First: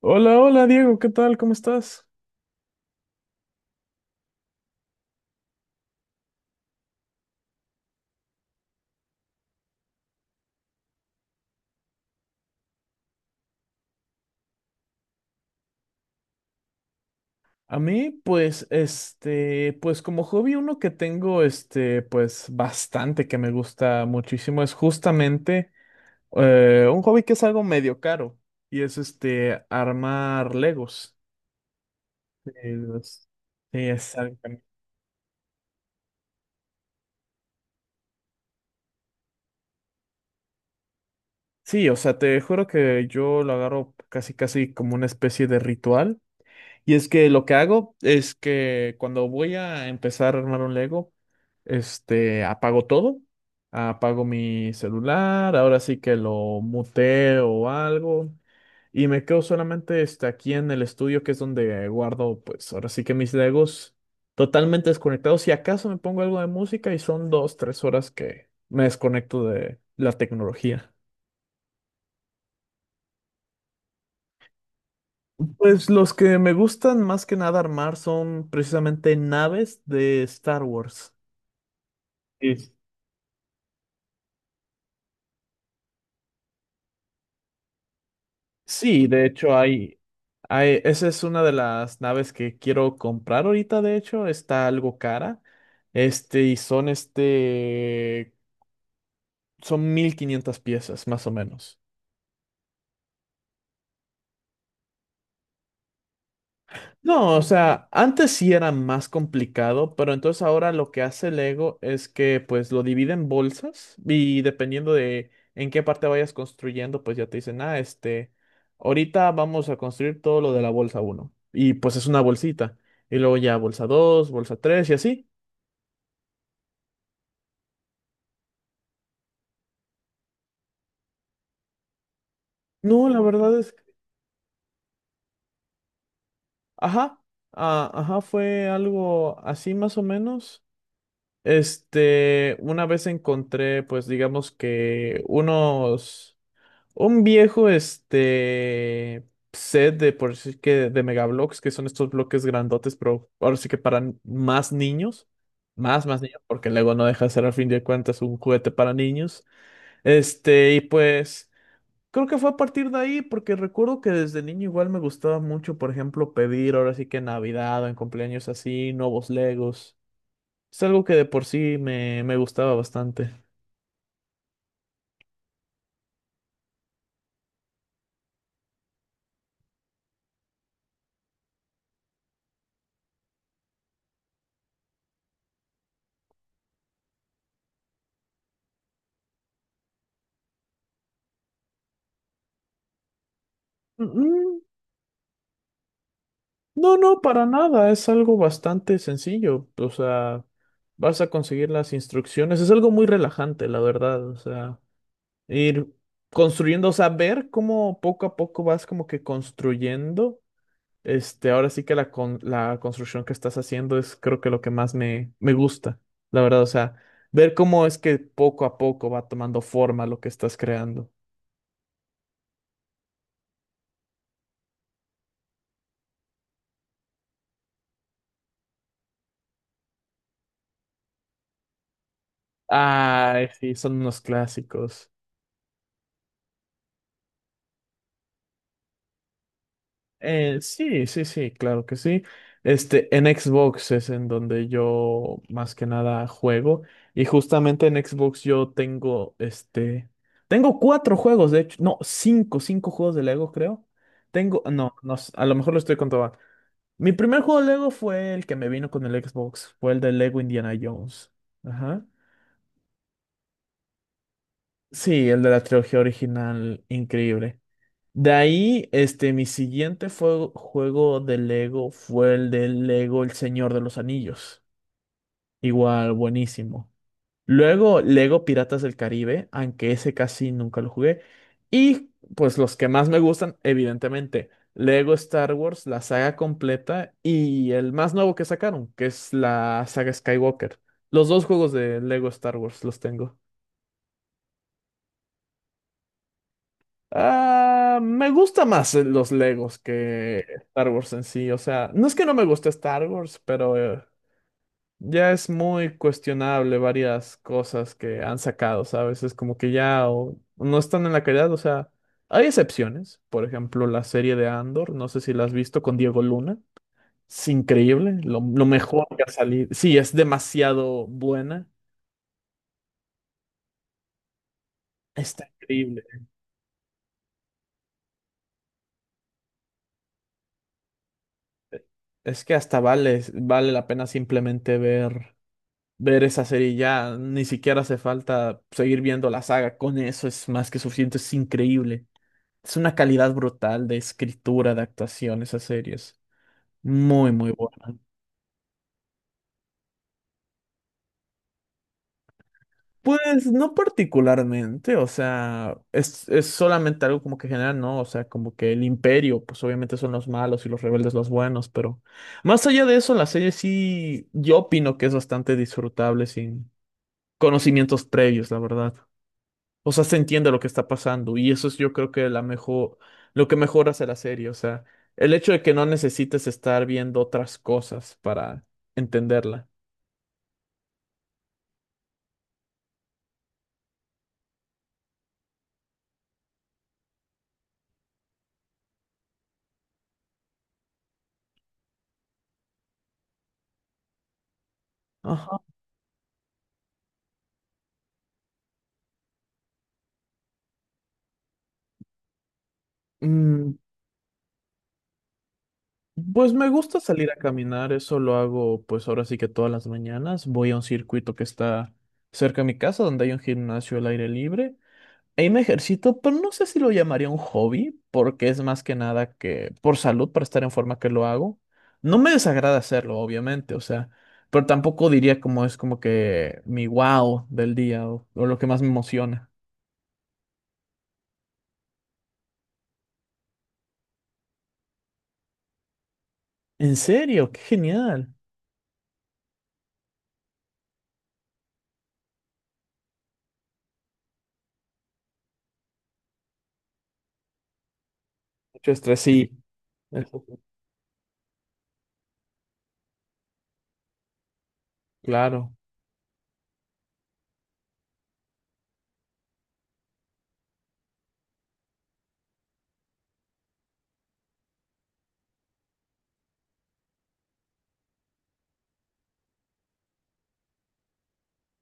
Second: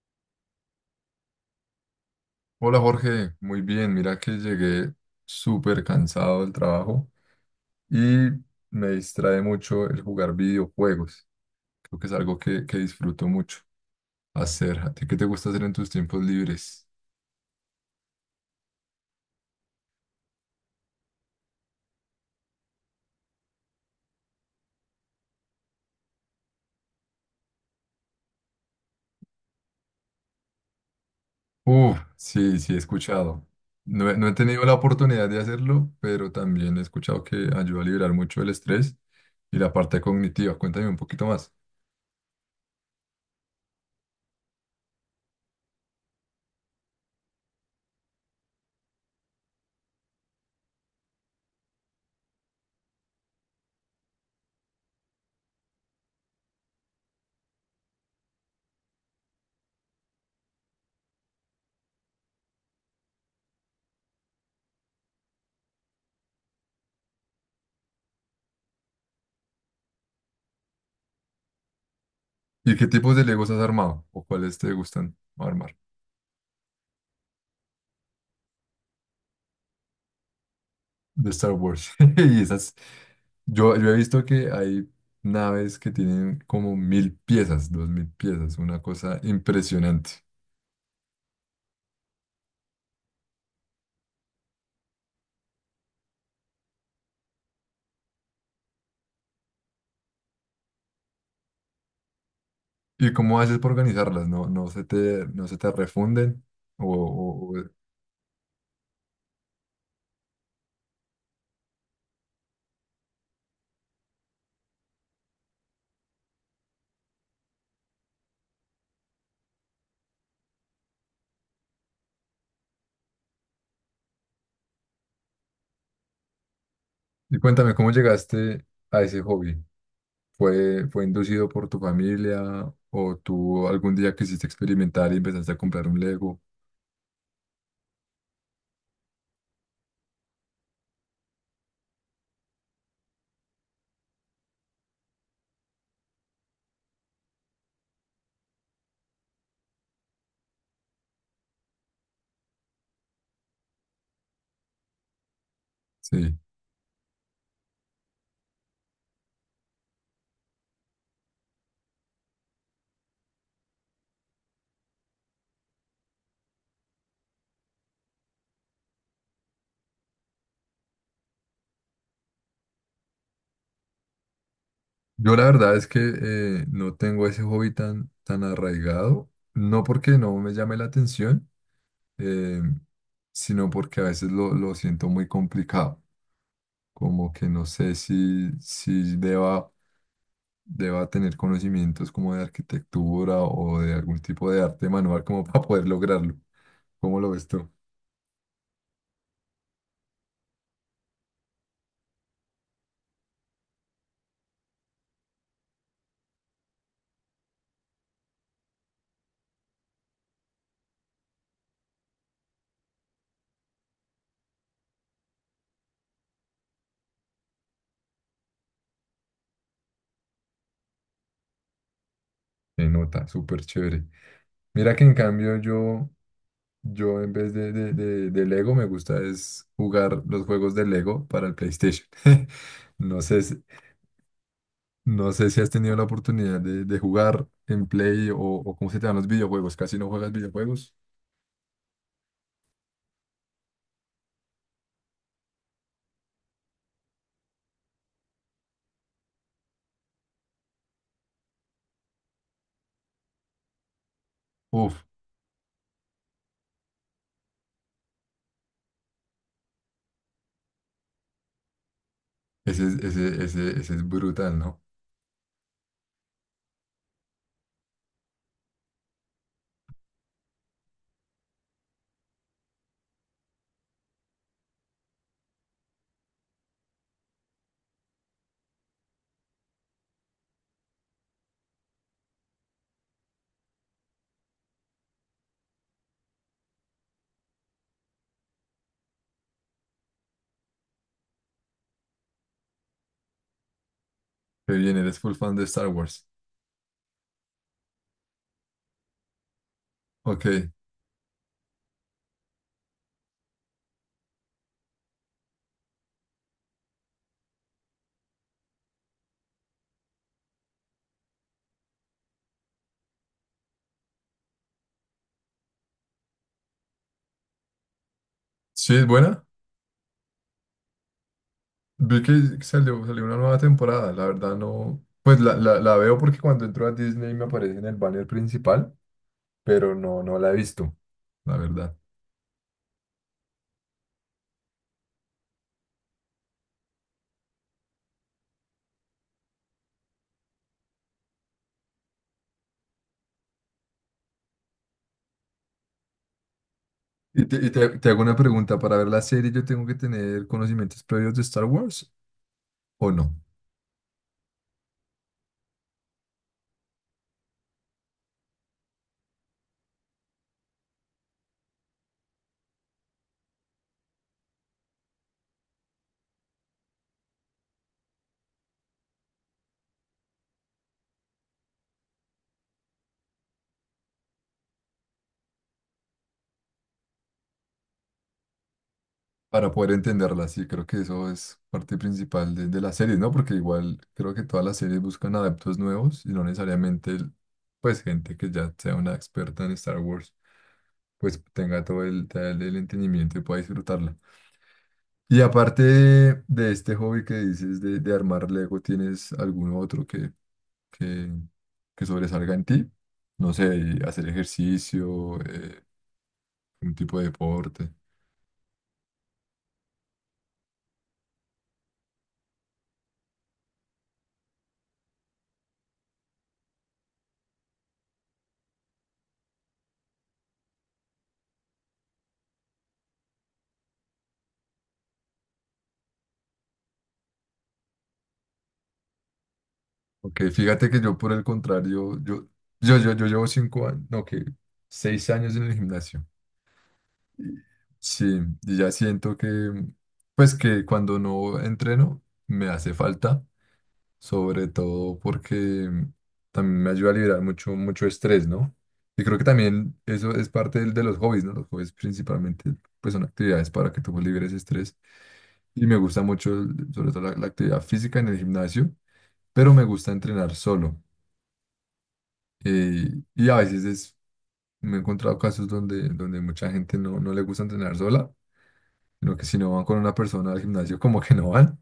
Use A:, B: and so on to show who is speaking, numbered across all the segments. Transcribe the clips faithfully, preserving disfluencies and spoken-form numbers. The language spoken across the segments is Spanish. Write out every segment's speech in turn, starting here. A: Hola, hola Diego, ¿qué tal? ¿Cómo estás?
B: Hola Jorge, muy bien. Mira que llegué súper cansado del trabajo y me distrae mucho el jugar videojuegos. Creo que es algo que, que disfruto mucho hacer. ¿A ti qué te gusta hacer en tus tiempos libres?
A: A mí, pues, este, pues como hobby uno que tengo, este, pues bastante que me gusta muchísimo es justamente eh, un hobby que es algo medio caro y es este, armar Legos.
B: Uf, sí,
A: Eh,
B: sí, he
A: los-
B: escuchado.
A: Sí,
B: No,
A: es
B: he no he
A: algo que-
B: tenido la oportunidad de hacerlo, pero también he escuchado que ayuda a liberar mucho el estrés y la parte cognitiva. Cuéntame un poquito más.
A: Sí, o sea, te juro que yo lo agarro casi casi como una especie de ritual. Y es que lo que hago es que cuando voy a empezar a armar un Lego, este, apago todo, apago mi celular, ahora sí que lo muteo o algo, y me quedo solamente este, aquí en el estudio, que es donde guardo, pues ahora sí que mis Legos totalmente desconectados. Si acaso me pongo algo de música y son dos, tres horas que me desconecto de la tecnología.
B: ¿Y qué tipos de Legos has armado o cuáles te gustan armar?
A: Pues los que me gustan más que nada armar son precisamente naves de Star Wars.
B: De Star Wars. Y
A: Y
B: esas, yo, yo he visto que hay naves que tienen como mil piezas, dos mil piezas, una
A: sí,
B: cosa
A: de hecho hay,
B: impresionante.
A: hay, esa es una de las naves que quiero comprar ahorita, de hecho, está algo cara. Este, y son este, son mil quinientas piezas, más o menos.
B: ¿Y cómo haces para organizarlas? ¿No, no se te, no se te refunden? O,
A: No, o
B: o- o-
A: sea, antes sí era más complicado, pero entonces ahora lo que hace Lego es que pues lo divide en bolsas y dependiendo de en qué parte vayas construyendo, pues ya te dicen, ah, este, ahorita vamos a construir todo lo de la bolsa uno y pues es una bolsita. Y luego ya bolsa dos, bolsa tres y así.
B: Y cuéntame, ¿cómo llegaste a ese hobby? ¿Fue, fue inducido por tu familia
A: No,
B: o
A: la verdad
B: tú
A: es,
B: algún día quisiste experimentar y empezaste a comprar un Lego?
A: ajá, ah, ajá, fue algo así más o menos. Este, una vez encontré, pues digamos que unos... Un viejo, este, set de por sí que de megablocks, que son estos bloques grandotes, pero ahora sí que para n- más niños, más, más
B: Sí.
A: niños, porque Lego no deja de ser al fin de cuentas un juguete para niños. Este, y pues creo que fue a partir de ahí, porque recuerdo que desde niño igual me gustaba mucho, por ejemplo, pedir ahora sí que en Navidad o en cumpleaños así, nuevos Legos. Es algo que de por sí me, me gustaba bastante.
B: Yo la verdad es que eh, no tengo ese hobby tan, tan arraigado, no porque no me llame la atención, eh, sino porque a veces lo, lo siento muy complicado, como que no sé si, si deba, deba tener conocimientos como de arquitectura o de algún tipo de arte manual como para poder lograrlo.
A: No, no,
B: ¿Cómo lo
A: para
B: ves tú?
A: nada, es algo bastante sencillo, o sea, vas a conseguir las instrucciones, es algo muy relajante, la verdad, o sea, ir construyendo, o sea, ver cómo poco a poco vas como que construyendo, este, ahora sí que la, con- la construcción que estás haciendo es creo que lo que más me, me gusta, la verdad, o sea, ver cómo es que poco a poco va tomando forma lo que estás creando.
B: Se nota, súper chévere. Mira que en cambio yo yo en vez de, de, de- de Lego me gusta es jugar los juegos de Lego para el PlayStation. No sé,
A: Ay,
B: si-
A: sí, son unos clásicos.
B: no sé si has tenido la oportunidad de, de jugar en Play o, o cómo se te dan los videojuegos. Casi no juegas
A: Eh,
B: videojuegos.
A: sí, sí, sí, claro que sí. Este, en Xbox es en donde yo más que nada juego. Y justamente en Xbox yo tengo, este, tengo cuatro juegos, de hecho, no, cinco, cinco juegos de Lego, creo. Tengo, no,
B: Uf,
A: no, s- a lo mejor lo estoy contando mal. Mi primer juego de Lego fue el que me vino con el Xbox, fue el de Lego Indiana Jones. Ajá.
B: ese, es- ese, ese, ese es brutal, ¿no?
A: Sí, el de la trilogía original, increíble. De ahí, este, mi siguiente fue- juego de Lego fue el de Lego El Señor de los Anillos. Igual, buenísimo. Luego, Lego Piratas del Caribe, aunque ese casi nunca lo jugué. Y pues los que más me gustan, evidentemente, Lego Star Wars, la saga completa y el más nuevo que sacaron, que es la saga Skywalker. Los dos juegos de Lego Star Wars los tengo.
B: Qué bien, eres full fan de Star Wars.
A: Ah, me gusta más eh, los Legos que
B: Ok.
A: Star Wars en sí. O sea, no es que no me guste Star Wars, pero eh, ya es muy cuestionable varias cosas que han sacado, ¿sabes? Es como que ya o no están en la calidad. O sea, hay excepciones. Por ejemplo, la serie de Andor, no sé si la has visto con Diego Luna. Es increíble, lo, lo
B: Sí,
A: mejor
B: es
A: que ha
B: buena.
A: salido. Sí, es demasiado buena.
B: Vi que salió, salió una nueva temporada. La verdad no. Pues
A: Está
B: la, la, la
A: increíble.
B: veo porque cuando entro a Disney me aparece en el banner principal, pero no, no la he visto, la verdad.
A: Es que hasta vale, vale la pena simplemente ver. Ver esa serie ya, ni siquiera hace falta seguir viendo la saga, con eso es más que suficiente, es increíble. Es una calidad brutal de escritura, de actuación, esas series. Muy,
B: Y
A: muy
B: te, y
A: buena.
B: te- te hago una pregunta, ¿para ver la serie yo tengo que tener conocimientos previos de Star Wars o no?
A: Pues no particularmente, o sea, es, es solamente algo como que general, ¿no? O sea, como que el imperio, pues obviamente son los malos y los rebeldes los buenos, pero más allá de eso, la serie sí, yo opino que es bastante disfrutable sin conocimientos previos, la verdad. O sea, se entiende lo que está pasando y eso es yo creo que la mejor, lo que mejor hace la serie, o sea, el hecho de que no necesites estar viendo otras cosas para entenderla.
B: Para poder entenderla, sí, creo que eso es parte principal de, de las series, ¿no? Porque igual creo que todas las series buscan adeptos nuevos y no necesariamente, el- pues, gente que ya sea una experta en Star Wars, pues tenga todo el, todo el el entendimiento y pueda disfrutarla. Y
A: Ajá.
B: aparte de, de este hobby que dices de, de armar Lego, ¿tienes algún otro que, que, que sobresalga en ti? No
A: Mm,
B: sé, y hacer ejercicio, eh,
A: pues me
B: un
A: gusta
B: tipo de
A: salir a
B: deporte.
A: caminar, eso lo hago pues ahora sí que todas las mañanas, voy a un circuito que está cerca de mi casa donde hay un gimnasio al aire libre. Ahí me ejercito, pero no sé si lo llamaría un hobby, porque es más que nada que por salud, para estar en forma que lo hago. No me desagrada hacerlo, obviamente, o sea, pero tampoco diría como es como que mi wow del día o, o lo que más me emociona.
B: Ok, fíjate que yo por el contrario, yo, yo, yo, yo llevo cinco años, no, que seis años en el gimnasio.
A: En serio,
B: Y-
A: qué
B: Sí,
A: genial.
B: y ya siento que, pues que cuando no entreno, me hace falta. Sobre todo porque también me ayuda a liberar mucho, mucho estrés, ¿no?
A: Mucho estrés,
B: Y creo que
A: sí.
B: también eso
A: Eso,
B: es parte del- de, los hobbies, ¿no? Los hobbies principalmente pues son actividades para que tú liberes estrés
A: claro,
B: y me gusta mucho el- sobre todo la, la actividad física en el gimnasio, pero me gusta entrenar solo. Eh, y a veces es, me he encontrado casos donde, donde mucha gente no, no le gusta entrenar sola, sino que si no van con una persona al gimnasio como que no van.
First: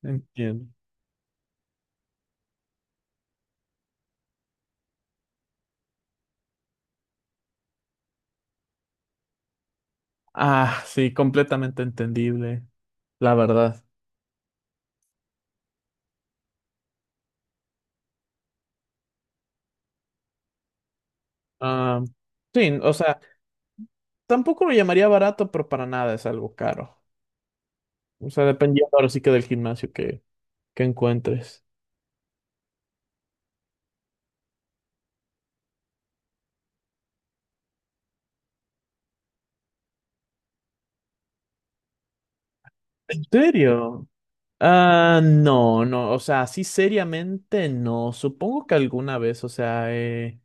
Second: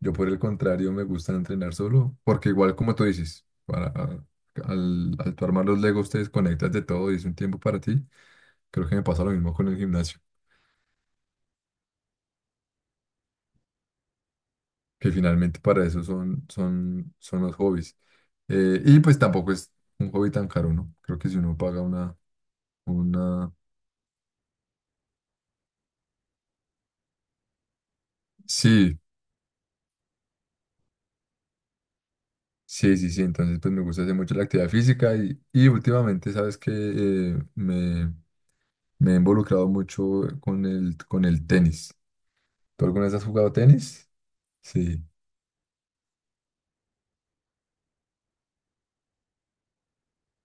B: Yo por el
A: entiendo.
B: contrario me gusta entrenar solo, porque igual como tú dices, para, ah, al, al tú armar los Legos te desconectas de todo y es un tiempo para ti. Creo que me pasa lo mismo con el gimnasio,
A: Ah, sí, completamente entendible, la verdad.
B: que finalmente para eso son, son, son los hobbies. Eh, y pues tampoco es un hobby tan caro, ¿no? Creo que si uno paga
A: Ah,
B: una,
A: sí, o sea,
B: una...
A: tampoco lo llamaría barato, pero para nada es algo caro. O sea, dependiendo
B: Sí,
A: ahora sí que del gimnasio que, que encuentres.
B: sí, sí, sí, entonces pues me gusta hacer mucho la actividad física y, y últimamente sabes que eh, me, me he involucrado mucho con el, con el tenis. ¿Tú alguna vez
A: ¿En
B: has jugado
A: serio?
B: tenis? Sí,
A: Ah, no, no, o sea, así seriamente no. Supongo que alguna vez, o sea, he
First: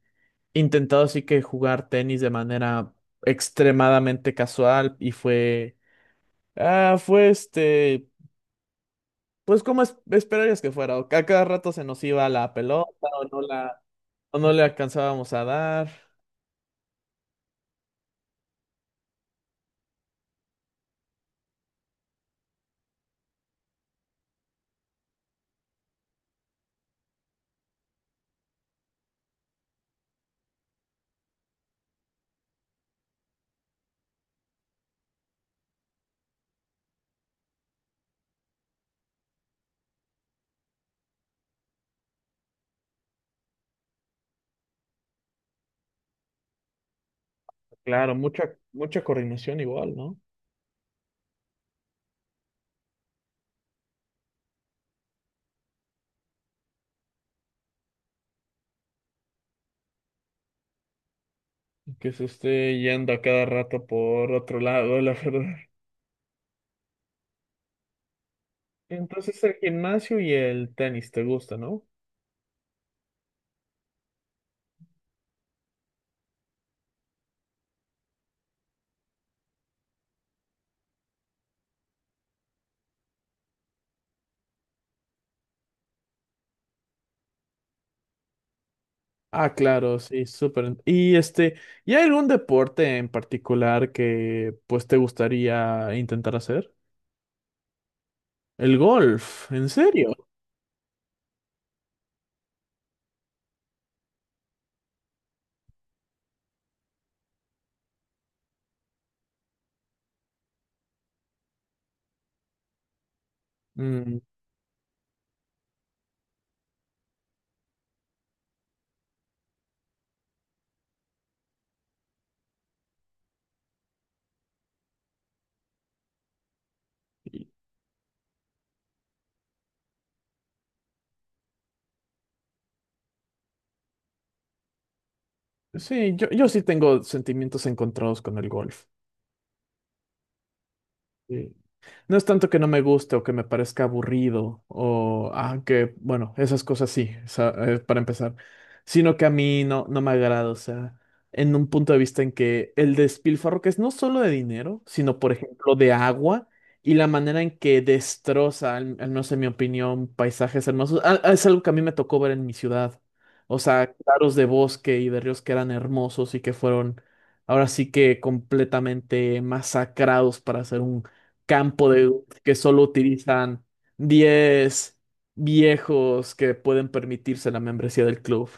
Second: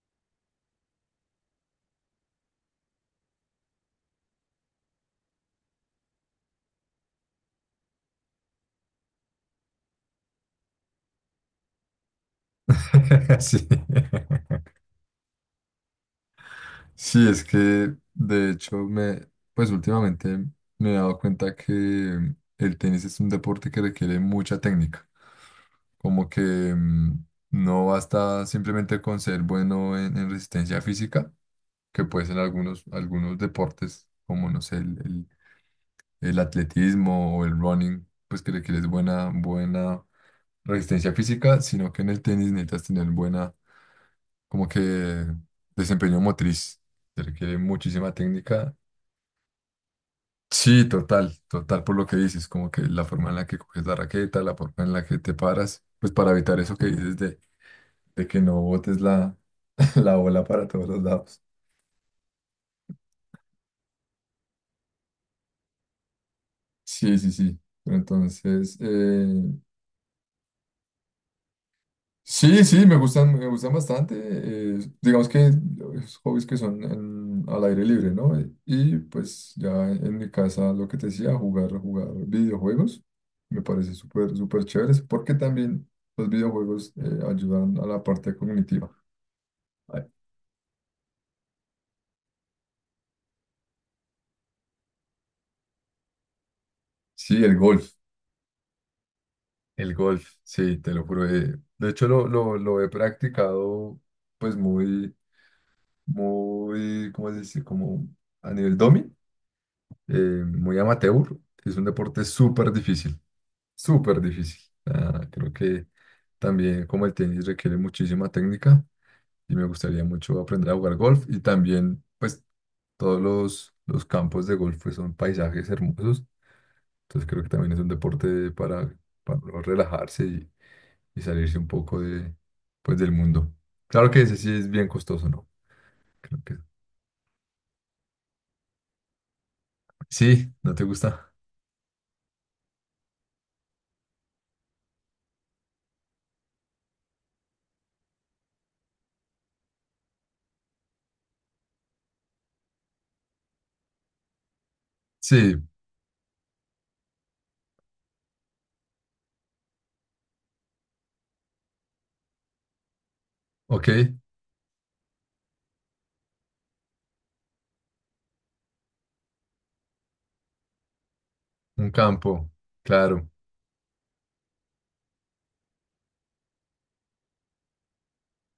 A: intentado así que jugar tenis de manera extremadamente casual y fue, ah, fue este, pues como es- esperarías que fuera, o que a cada rato se nos iba la pelota o no
B: sí.
A: la, o no le alcanzábamos a dar.
B: Sí, es que de hecho me, pues últimamente me he dado cuenta que el tenis es un deporte que requiere mucha técnica. Como que mm, no basta simplemente con ser bueno en, en resistencia física, que puede ser algunos, algunos deportes, como no sé, el, el- el atletismo o el running, pues que requieres buena, buena resistencia física, sino que en el tenis necesitas tener buena como que desempeño motriz, se requiere
A: Claro,
B: muchísima
A: mucha,
B: técnica.
A: mucha coordinación igual, ¿no?
B: Sí, total, total por lo que dices, como que la forma en la que coges la raqueta, la forma en la que te paras, pues para evitar eso que dices de, de que no botes la, la bola para todos los lados.
A: Que se esté yendo a cada rato por otro lado, la verdad.
B: Sí, sí, sí. Pero entonces,
A: Entonces
B: eh,
A: el gimnasio y el tenis te gusta, ¿no?
B: sí, sí, me gustan, me gustan bastante. Eh, digamos que los hobbies que son en- al aire libre, ¿no? Eh, Y pues ya en mi casa, lo que te decía, jugar, jugar videojuegos, me parece súper, súper chéveres, porque también los videojuegos eh, ayudan a la parte cognitiva.
A: Ah, claro,
B: Ay,
A: sí, súper. Y este, ¿y hay algún deporte en particular que pues te gustaría intentar hacer?
B: sí, el golf,
A: El golf, ¿en
B: el
A: serio?
B: golf, sí, te lo juro. Eh, de hecho, lo, lo, lo he practicado pues muy, muy, ¿cómo se dice? Como a nivel domi. eh, Muy amateur. Es un deporte súper difícil,
A: Mm,
B: súper difícil. Ah, creo que también como el tenis requiere muchísima técnica y me gustaría mucho aprender a jugar golf y también pues todos los, los campos de golf pues, son paisajes hermosos. Entonces creo
A: y-
B: que también es un deporte para, para uno relajarse y, y salirse un poco de, pues, del mundo. Claro que ese sí es bien costoso, ¿no?
A: sí, yo,
B: Creo
A: yo
B: que
A: sí tengo sentimientos encontrados con el golf.
B: sí, ¿no te gusta?
A: No es tanto que no me guste o que me parezca aburrido o ah, que, bueno, esas cosas sí, esa- eh, para empezar, sino que a mí no, no me agrada, o sea, en un punto de vista en que el despilfarro que es no solo de dinero, sino por
B: Sí,
A: ejemplo de agua y la manera en que destroza, al, al menos en mi opinión, paisajes hermosos. Ah, ah, es algo que a mí me tocó ver en mi ciudad, o
B: ok,
A: sea, claros de bosque y de ríos que eran hermosos y que fueron ahora sí que completamente masacrados para hacer un campo
B: un
A: de
B: campo,
A: que solo
B: claro,
A: utilizan diez viejos que pueden permitirse la membresía del club.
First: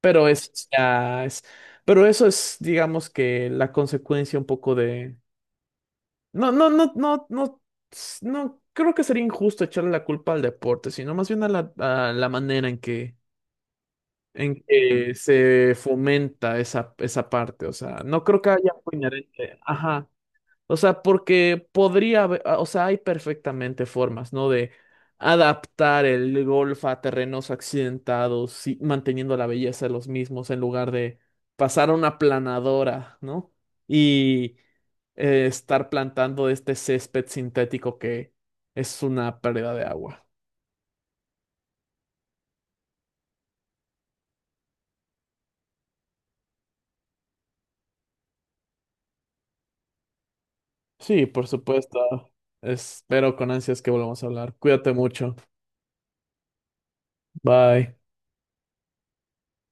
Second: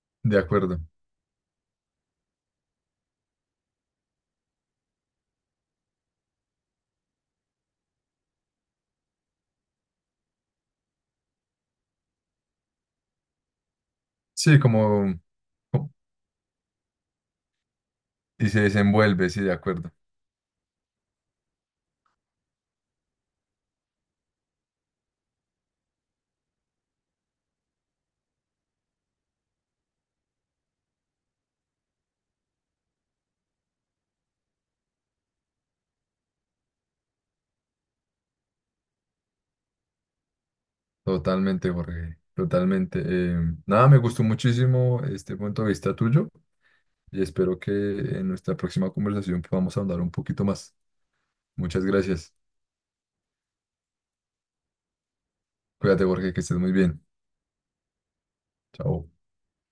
A: Pero
B: de
A: eso
B: acuerdo.
A: ya es, pero eso es, digamos que la consecuencia un poco de... No, no, no, no, no, s- no, creo que sería injusto echarle la culpa al deporte, sino más bien a la, a la manera en que,
B: Sí,
A: en que
B: como
A: se
B: co-
A: fomenta esa, esa parte. O sea, no creo que
B: y se
A: haya algo
B: desenvuelve, sí, de
A: inherente.
B: acuerdo.
A: Ajá. O sea, porque podría haber, ah, o sea, hay perfectamente formas, ¿no? De adaptar el golf a terrenos accidentados y manteniendo la belleza de los mismos en lugar de pasar a una planadora, ¿no? Y eh, estar plantando este césped sintético que es una pérdida de agua.
B: Totalmente, Jorge. Totalmente. Eh, nada, me gustó muchísimo este punto de vista tuyo y espero que en nuestra próxima conversación podamos ahondar un poquito más.
A: Sí, por
B: Muchas
A: supuesto.
B: gracias.
A: Espero con ansias que volvamos a hablar. Cuídate mucho.
B: Cuídate, Jorge, que estés muy bien.
A: Bye.
B: Chao.